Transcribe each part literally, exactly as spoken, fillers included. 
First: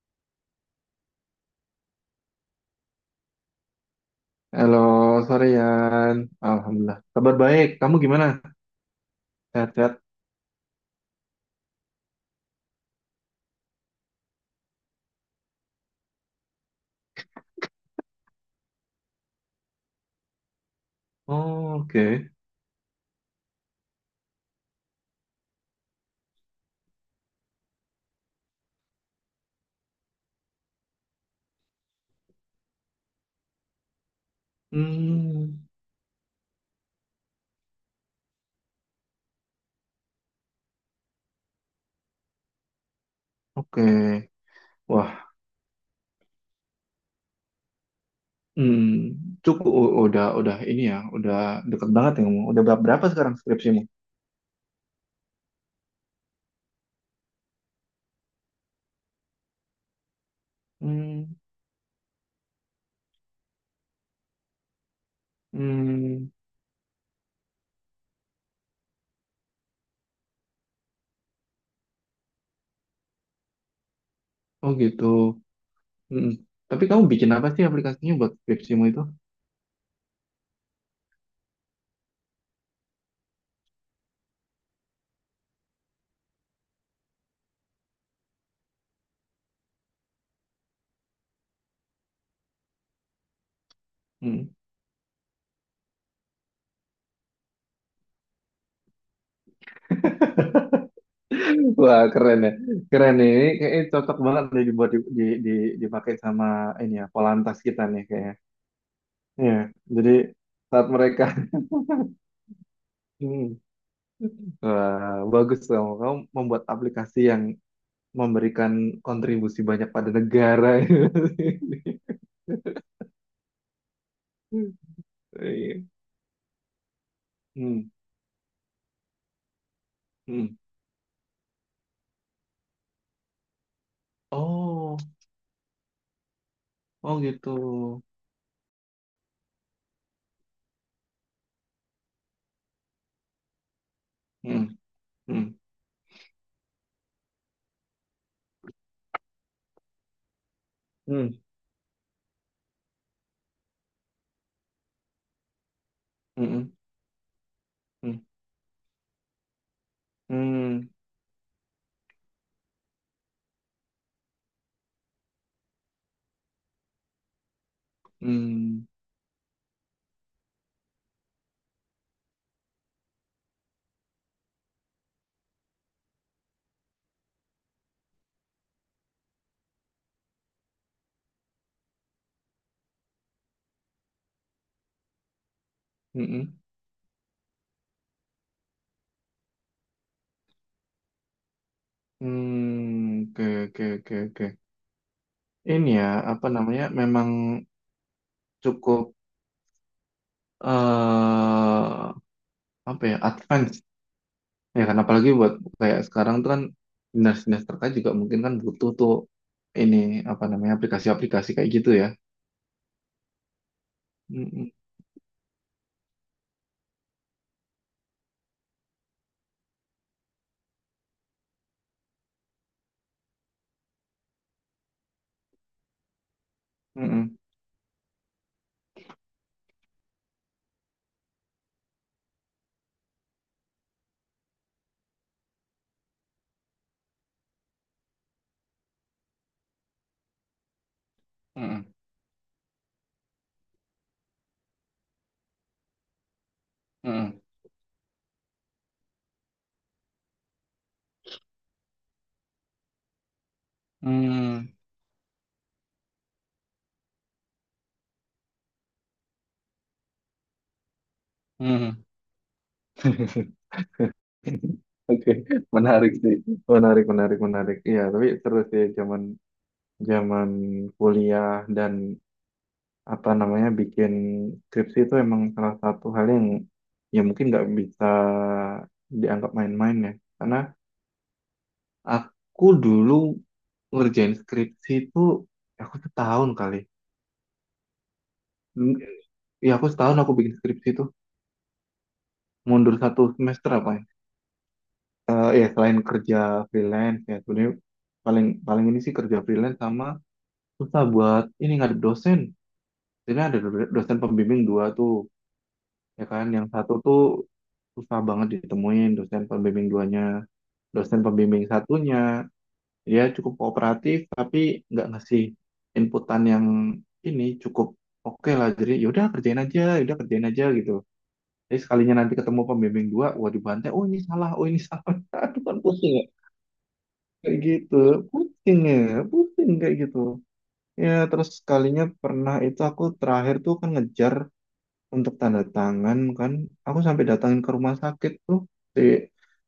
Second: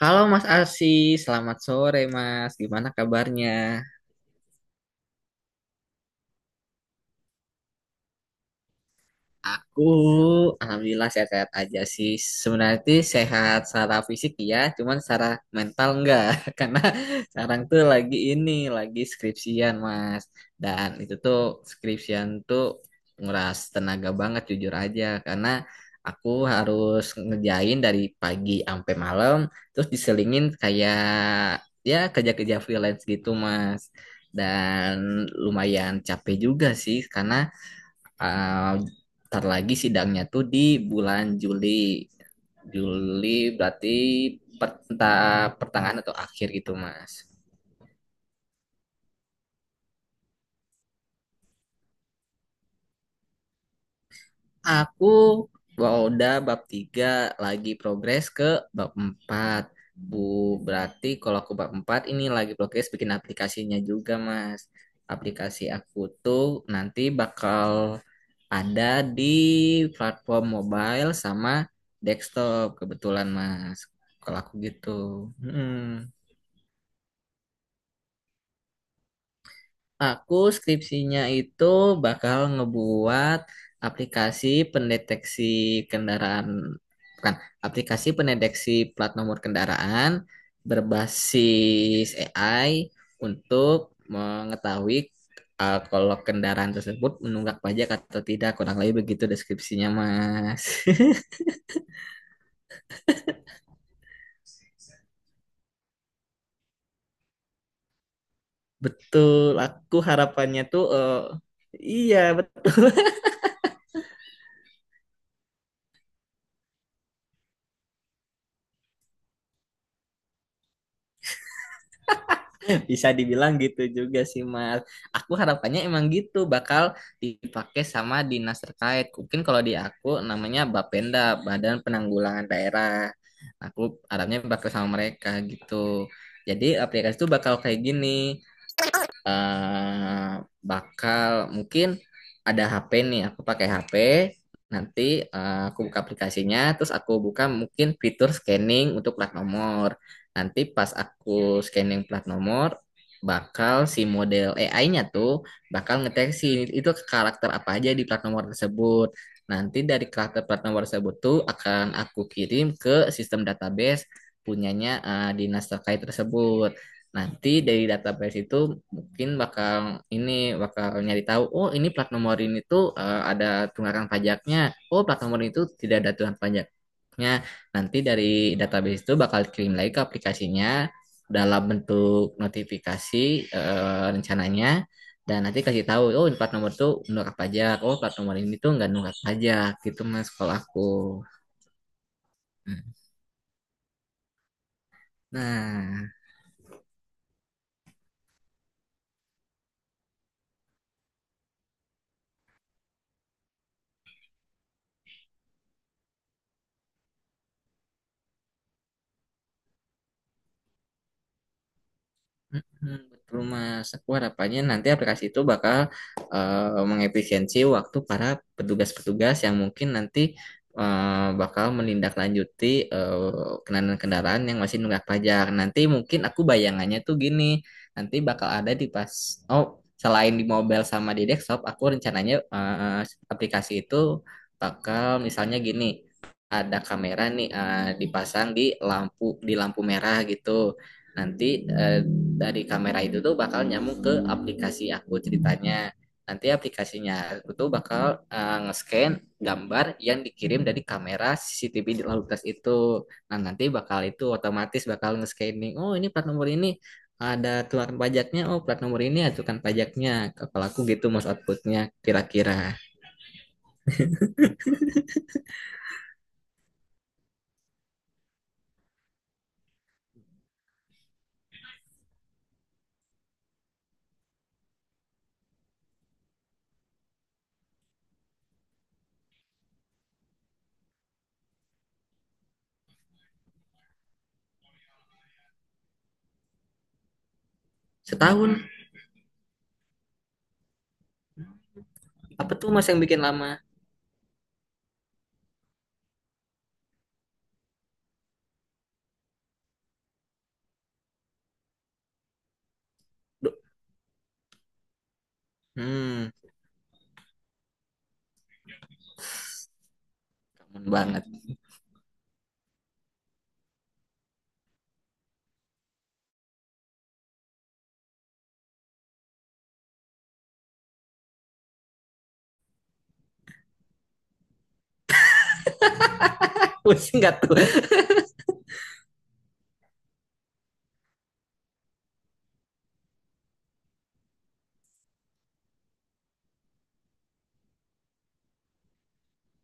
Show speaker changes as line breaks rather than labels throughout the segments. Halo Mas Arsi, selamat sore Mas. Gimana kabarnya?
Halo, sore Yan. Alhamdulillah. Kabar baik. Kamu gimana?
Aku
Sehat-sehat?
alhamdulillah sehat-sehat aja sih. Sebenarnya sih sehat secara fisik ya, cuman secara mental enggak. Karena sekarang tuh lagi ini, lagi skripsian, Mas. Dan itu tuh
Oh,
skripsian
oke.
tuh nguras tenaga banget jujur aja karena aku harus ngerjain dari pagi sampai malam terus diselingin kayak ya kerja-kerja freelance gitu, Mas. Dan
Hmm,
lumayan capek juga sih karena Ah, ntar lagi sidangnya tuh di bulan Juli. Juli
oke.
berarti per-
Wah,
entah pertengahan atau akhir gitu, Mas.
hmm, cukup u- udah udah ini ya, udah deket banget ya kamu. Udah berapa berapa sekarang skripsimu?
Aku udah bab tiga lagi progres ke bab empat Bu, berarti
Hmm,
kalau aku bab empat ini lagi progres bikin aplikasinya juga, Mas. Aplikasi aku
hmm.
tuh nanti bakal ada di platform mobile sama desktop kebetulan Mas. Kalau aku
Oh
gitu.
gitu.
mm
Hmm. Tapi kamu bikin apa sih aplikasinya buat skripsimu itu?
Aku skripsinya itu bakal ngebuat aplikasi pendeteksi kendaraan, bukan, aplikasi pendeteksi plat nomor kendaraan berbasis A I untuk
Hmm.
mengetahui uh, kalau kendaraan tersebut menunggak pajak atau tidak. Kurang lebih begitu deskripsinya, Mas.
Wah, keren ya. Keren nih. Ini kayaknya cocok banget nih dibuat di, di, di- dipakai sama ini ya, Polantas kita nih kayaknya.
Betul,
Iya,
aku
jadi
harapannya tuh
saat
eh,
mereka
iya betul.
Hmm. Wah, bagus kamu. Kamu membuat aplikasi yang memberikan kontribusi banyak pada negara.
Bisa dibilang gitu juga sih Mas. Aku
Iya.
harapannya emang gitu bakal dipakai
Hmm.
sama dinas terkait. Mungkin kalau di aku
Hmm.
namanya Bapenda, Badan Penanggulangan Daerah. Aku harapnya bakal
Oh,
sama mereka gitu. Jadi aplikasi
oh
itu
gitu.
bakal kayak gini. eh Bakal mungkin ada H P nih, aku pakai H P.
Hmm.
Nanti
Hmm.
eh, aku buka aplikasinya, terus aku buka mungkin fitur scanning untuk plat nomor. Nanti pas
Hmm.
aku scanning plat nomor, bakal si model A I-nya-nya tuh bakal ngeteksi
Hmm.
itu karakter apa aja di
Hmm.
plat nomor tersebut. Nanti dari karakter plat nomor
Hmm.
tersebut tuh akan aku kirim ke sistem database punyanya eh, dinas terkait tersebut. Nanti dari database itu
Hmm.
mungkin bakal ini bakal nyari tahu, oh ini plat nomor ini tuh eh, ada tunggakan pajaknya, oh plat nomor itu tidak ada tunggakan pajaknya. Nanti dari database itu bakal kirim lagi ke aplikasinya dalam bentuk notifikasi, eh, rencananya. Dan nanti kasih tahu
Hmm.
oh
Hmm.
plat nomor tuh nunggak pajak, oh plat nomor ini tuh nggak nunggak pajak gitu mas kalau aku. Hmm.
Hmm. Oke, oke, oke, oke. Ini ya,
Nah.
apa namanya? Memang cukup eh apa ya? Advance. Ya kan, apalagi buat kayak sekarang tuh kan dinas-dinas terkait juga mungkin kan butuh tuh ini, apa namanya, aplikasi-aplikasi kayak gitu ya.
Mhm, betul Mas, aku harapannya
Mm-mm,
nanti aplikasi itu bakal eh, mengefisiensi waktu para petugas-petugas yang mungkin nanti eh, bakal menindaklanjuti eh, kendaraan-kendaraan yang masih nunggak pajak. Nanti mungkin aku bayangannya tuh
mm-mm.
gini, nanti bakal ada di pas, oh selain di mobile sama di desktop, aku rencananya eh, aplikasi itu bakal misalnya gini, ada kamera nih eh, dipasang di lampu di lampu merah gitu. Nanti
Mm-mm,
eh, dari kamera itu tuh bakal nyambung ke aplikasi aku ceritanya. Nanti aplikasinya aku tuh bakal eh, nge-scan gambar yang dikirim dari kamera C C T V di lalu lintas itu. Nah, nanti bakal itu
mm-mm,
otomatis bakal nge-scanning. Oh, ini plat nomor ini ada keluaran pajaknya. Oh, plat nomor ini ajukan pajaknya. Kalau aku gitu mas
mm,
outputnya
mm.
kira-kira.
Oke, menarik sih. Menarik, menarik, menarik. Iya, tapi terus ya zaman zaman kuliah dan apa namanya bikin skripsi itu emang salah satu hal yang ya mungkin nggak bisa dianggap main-main ya. Karena aku dulu ngerjain skripsi itu ya aku setahun kali.
Setahun,
Ya aku setahun aku bikin skripsi itu,
apa tuh mas
mundur
yang
satu
bikin lama?
semester apa ya? Eh, ya selain kerja freelance ya sebenarnya paling paling ini sih, kerja freelance sama susah buat ini ngadep dosen. Jadi ada
Duh,
do- dosen pembimbing dua tuh, ya
hmm,
kan, yang satu tuh susah banget ditemuin, dosen pembimbing duanya.
kangen
Dosen
banget.
pembimbing satunya dia cukup kooperatif tapi nggak ngasih inputan yang ini, cukup oke lah, jadi yaudah kerjain aja, yaudah kerjain aja gitu. Jadi sekalinya nanti ketemu pembimbing dua, wah dibantai, oh ini salah, oh ini salah. Aduh, kan pusing ya
Pusing nggak
kayak
tuh?
gitu. Pusing ya, pusing kayak gitu ya. Terus sekalinya pernah itu, aku terakhir tuh kan ngejar untuk tanda tangan kan, aku sampai datangin ke rumah sakit tuh, si,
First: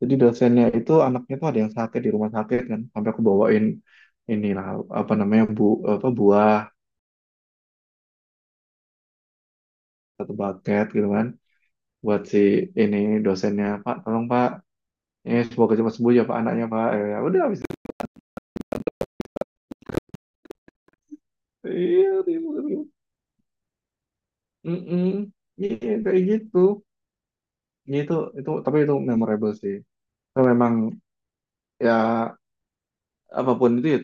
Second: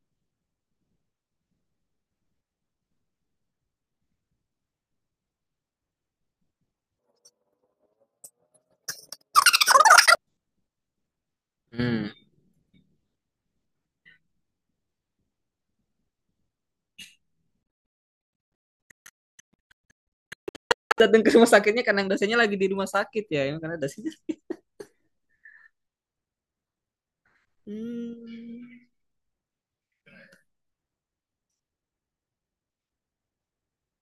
jadi dosennya itu anaknya tuh ada yang sakit di rumah sakit kan, sampai aku bawain inilah apa namanya, bu apa, buah, satu bucket gitu kan,
Hmm
buat si ini dosennya, Pak tolong Pak, ini semoga cepat sembuh ya Pak, anaknya Pak, ya ya udah, habis itu,
Datang ke rumah sakitnya karena
iya
yang dosennya
ribut,
lagi di
ribut.
rumah sakit ya emang karena dosen.
Mm-mm. Iya, kayak gitu. Iya, itu itu tapi
Hmm.
itu memorable sih. Tapi memang ya, apapun itu ya,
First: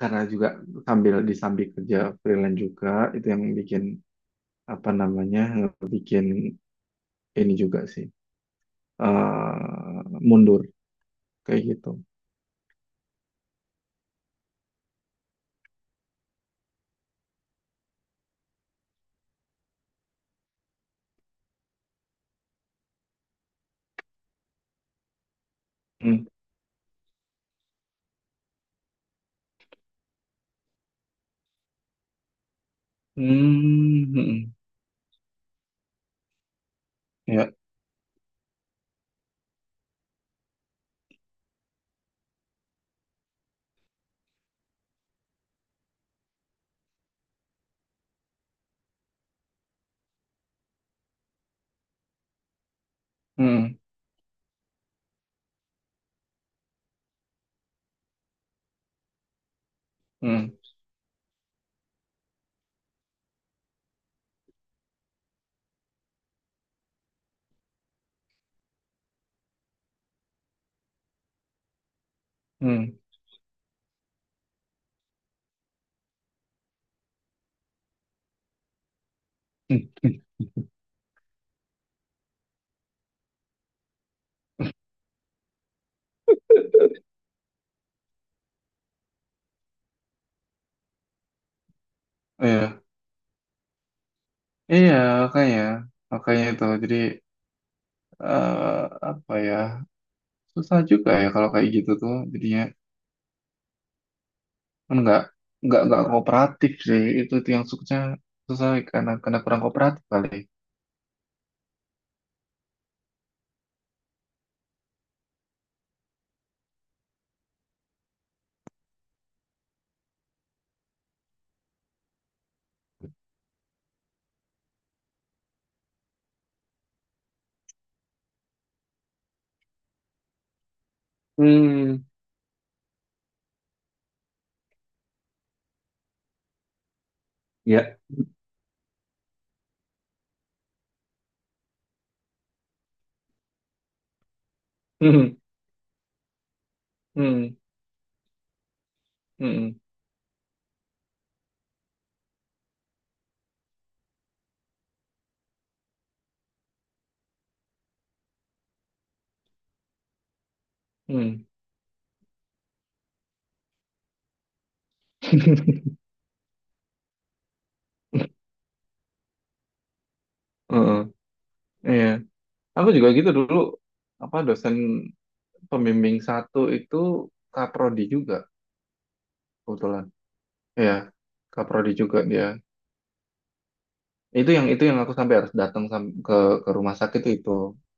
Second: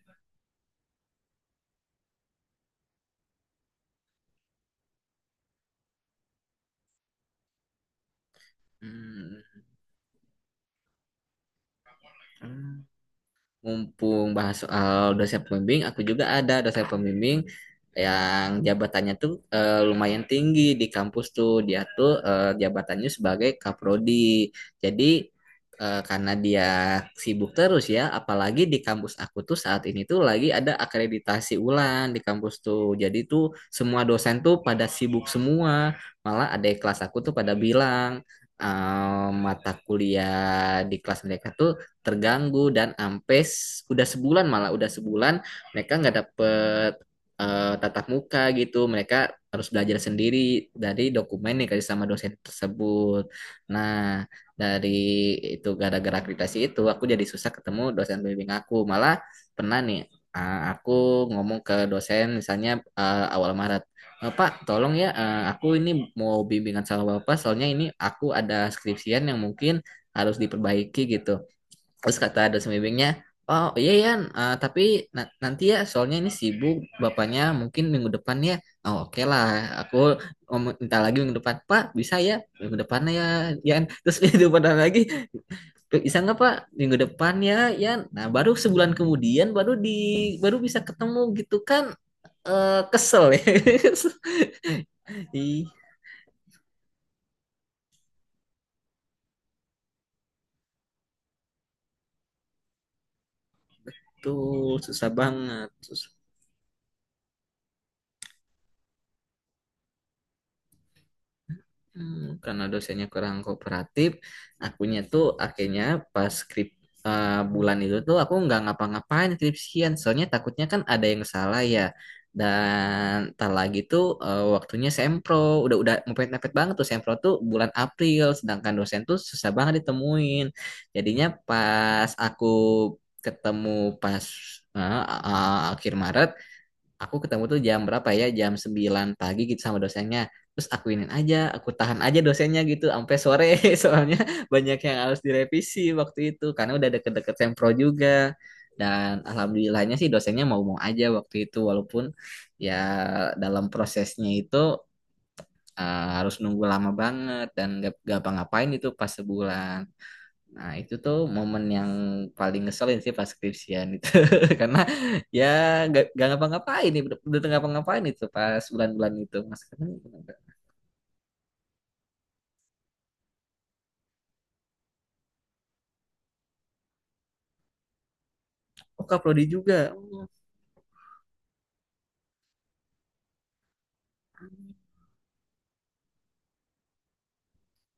karena juga sambil disambi kerja freelance juga, itu yang bikin apa namanya, bikin ini juga sih
Hmm,
eh mundur kayak gitu.
hmm. Mumpung bahas soal dosen pembimbing, aku juga ada dosen pembimbing yang jabatannya tuh eh, lumayan tinggi di kampus tuh. Dia tuh eh, jabatannya sebagai kaprodi. Jadi eh,
Hmm.
karena dia sibuk terus ya, apalagi di kampus aku tuh saat ini tuh lagi ada akreditasi ulang di kampus tuh. Jadi tuh semua
Hmm.
dosen
Hmm,
tuh pada sibuk semua. Malah ada kelas aku tuh
ya.
pada bilang eh, mata kuliah di kelas mereka tuh terganggu dan ampes udah sebulan malah udah sebulan mereka nggak dapet eh, tatap muka gitu mereka harus belajar sendiri dari dokumen yang dikasih sama dosen tersebut.
Hmm.
Nah, dari itu gara-gara akreditasi itu aku jadi susah ketemu dosen pembimbing aku malah pernah nih
Hmm.
eh, aku ngomong ke dosen misalnya eh, awal Maret, "Eh, Pak, tolong ya, eh, aku ini mau bimbingan sama Bapak, soalnya ini aku ada skripsian yang mungkin harus diperbaiki gitu." Terus kata dosen
Hmm.
bimbingnya, "Oh iya Yan, Eh, tapi na- nanti ya soalnya ini sibuk bapaknya mungkin minggu depan ya." Oh oke lah,
Hmm.
aku ngom- minta lagi minggu depan. "Pak, bisa ya minggu depannya ya Yan." Terus minggu depan lagi, "Bisa nggak Pak minggu depan ya Yan." Nah baru sebulan kemudian baru di baru bisa ketemu gitu kan.
Iya.
Eh, kesel ya.
Iya, makanya.
Ih,
Makanya itu. Jadi eh apa ya? Susah juga ya kalau kayak gitu tuh. Jadinya
tuh
kan
susah
nggak
banget.
nggak nggak
Susah.
kooperatif sih. Itu itu yang susah, susah karena karena kurang kooperatif kali.
Hmm, karena dosennya kurang kooperatif, akunya tuh akhirnya pas skrip eh, bulan itu tuh aku nggak ngapa-ngapain skripsian, soalnya takutnya kan ada yang salah ya. Dan tak lagi tuh eh, waktunya sempro, udah udah mepet-mepet banget tuh sempro tuh bulan April, sedangkan dosen tuh susah banget ditemuin. Jadinya
Hmm.
pas aku ketemu pas eh, eh, akhir Maret aku ketemu tuh jam
Ya,
berapa ya jam sembilan pagi gitu sama dosennya terus aku akuinin aja aku tahan aja dosennya gitu sampai sore soalnya banyak yang harus direvisi waktu itu karena udah deket-deket
hmm,
sempro juga dan
hmm,
alhamdulillahnya sih dosennya mau-mau aja waktu itu walaupun ya dalam prosesnya itu eh, harus nunggu lama banget dan gak, apa ngapain itu pas sebulan. Nah, itu tuh
hmm.
momen yang paling ngeselin sih pas skripsian itu. Karena ya gak, nggak ngapa-ngapain nih, udah tengah ngapa-ngapain itu pas bulan-bulan itu. Mas kan,
Heeh, iya. Aku juga gitu dulu, apa, dosen pembimbing satu itu kaprodi juga
oh Kak Prodi juga.
kebetulan.
Oh,
Iya, kaprodi juga dia. Itu yang itu yang aku sampai harus datang sam- ke ke rumah sakit itu.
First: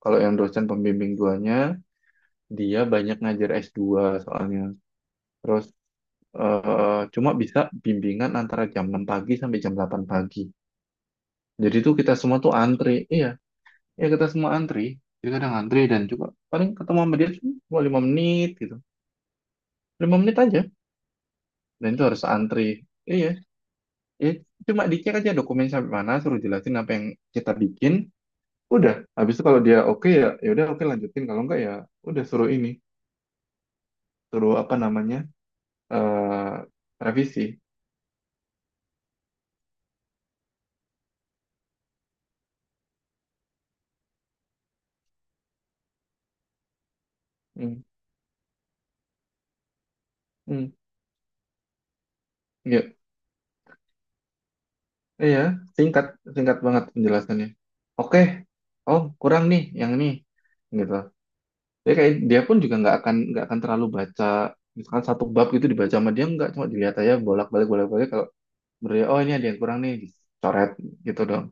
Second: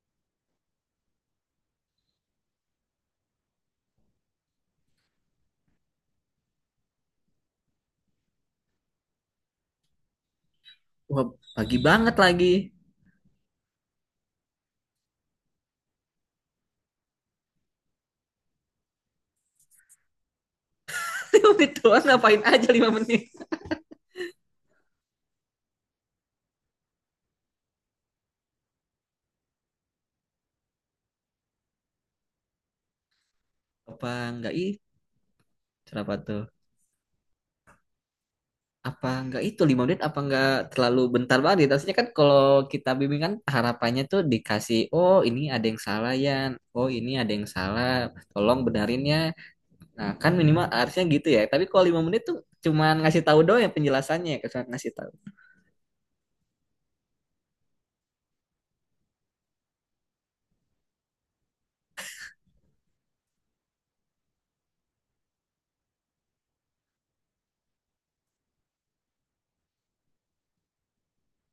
Kalau yang dosen pembimbing duanya, dia banyak ngajar s dua soalnya. Terus eh, cuma bisa bimbingan antara jam enam pagi sampai jam delapan pagi.
wah, pagi
Jadi tuh kita
banget
semua
lagi.
tuh antri. Iya, ya kita semua antri, jadi kadang antri, dan juga paling ketemu sama dia cuma lima menit gitu, lima menit aja,
Itu
dan itu harus
ngapain
antri.
aja lima
Iya
menit.
ya, cuma dicek aja dokumen sampai mana, suruh jelasin apa yang kita bikin, udah. Habis itu kalau dia oke, ya ya udah oke, lanjutin. Kalau enggak ya udah, suruh ini,
Apa nggak
suruh apa
itu
namanya,
apa tuh?
eh revisi.
Apa nggak itu lima menit apa nggak terlalu bentar banget gitu. Harusnya kan kalau kita bimbingan harapannya tuh dikasih, oh ini ada yang salah ya, oh ini ada yang
Hmm.
salah, tolong benerin ya. Nah, kan minimal
Hmm.
harusnya gitu ya. Tapi kalau lima menit tuh
Ya,
cuman ngasih tahu doang ya penjelasannya ya, cuman ngasih tahu.
iya, singkat, singkat banget penjelasannya, oke, oh kurang nih yang ini, gitu. Dia kayak, dia pun juga nggak akan nggak akan terlalu baca misalkan satu bab gitu, dibaca sama dia nggak, cuma dilihat aja bolak-balik bolak-balik Kalau menurut dia, oh ini ada yang kurang nih, dicoret gitu dong.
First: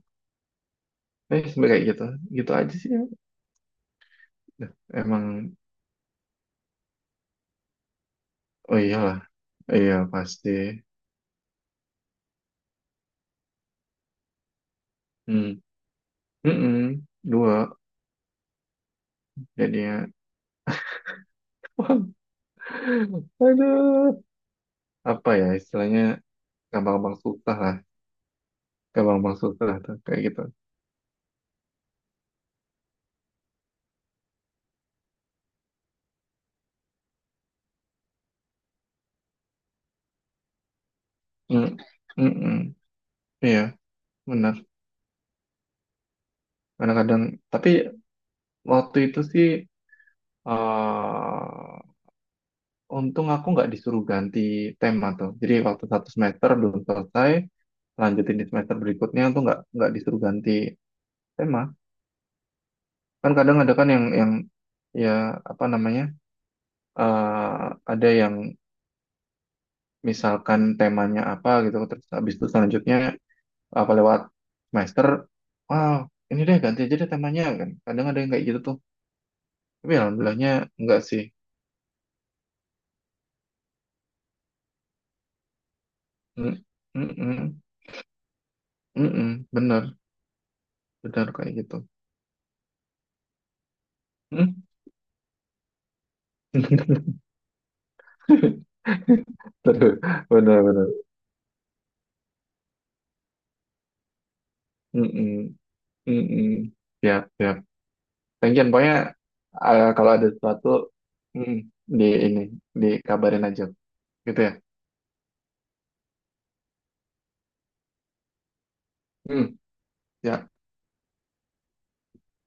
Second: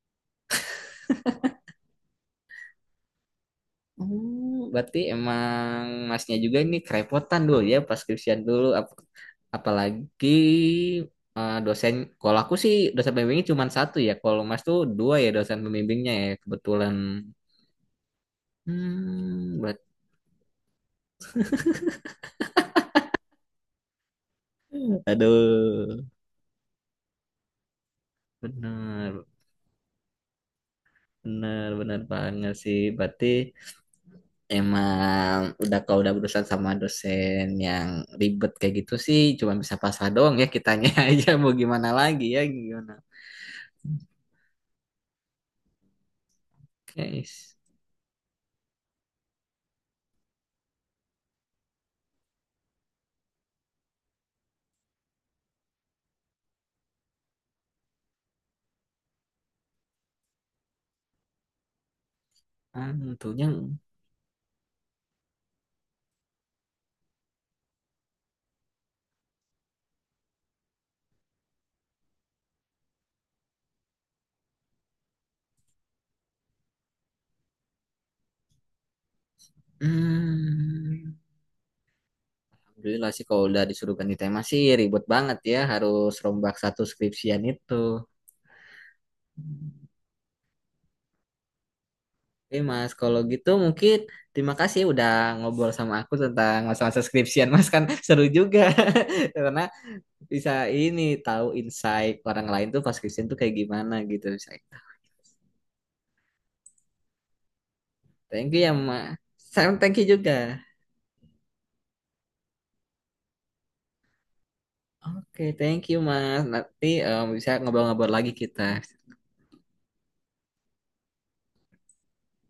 Eh sampai kayak gitu, gitu aja sih, ya.
Oh,
Nah,
berarti
emang.
emang masnya juga ini kerepotan dulu ya pas skripsian dulu
Oh
Ap-
iyalah, iya
apalagi
pasti.
eh, dosen kalau aku sih dosen pembimbingnya cuman satu ya. Kalau Mas tuh dua ya
Hmm.
dosen pembimbingnya ya kebetulan.
Mm-mm. Dua
Hmm, berarti
jadinya. Wah, aduh. Apa ya
aduh,
istilahnya, gampang-gampang susah lah.
benar,
Gampang-gampang susah lah tuh kayak gitu.
benar, benar banget sih. Berarti emang udah kalau udah berurusan sama dosen yang ribet kayak gitu sih cuma bisa pasrah doang ya kitanya aja mau
Mm.
gimana lagi ya
Mm-mm.
gimana.
Iya, benar. Kadang-kadang
Guys,
tapi waktu itu sih eh untung aku nggak disuruh ganti tema tuh. Jadi waktu satu semester belum selesai, lanjutin di semester berikutnya tuh nggak nggak disuruh ganti tema. Kan
tentunya
kadang ada kan yang yang ya apa namanya eh ada yang misalkan temanya apa gitu, terus habis itu selanjutnya apa lewat semester, wow ini deh ganti aja deh temanya kan. Kadang ada yang kayak gitu tuh. Tapi alhamdulillahnya enggak
hmm,
sih.
alhamdulillah sih kalau udah disuruh ganti tema sih ribet banget ya harus rombak
Mm,
satu
mm,
skripsian
mm,
itu.
mm, mm, bener, bener kayak gitu.
Oke Mas, kalau gitu mungkin terima
Mm.
kasih ya udah ngobrol sama aku tentang masa-masa skripsian Mas kan seru juga. Karena
Aduh,
bisa
benar-benar.
ini tahu insight orang lain tuh pas Christian tuh kayak gimana gitu bisa tahu.
Mm-mm, mm-mm. Ya, ya.
Thank
Thank
you
you.
ya
Pokoknya
mas. Sam
eh,
thank you
kalau ada
juga.
sesuatu, mm, di ini dikabarin aja, gitu ya.
Oke thank you mas nanti em, bisa ngobrol-ngobrol lagi kita.
Mm, ya.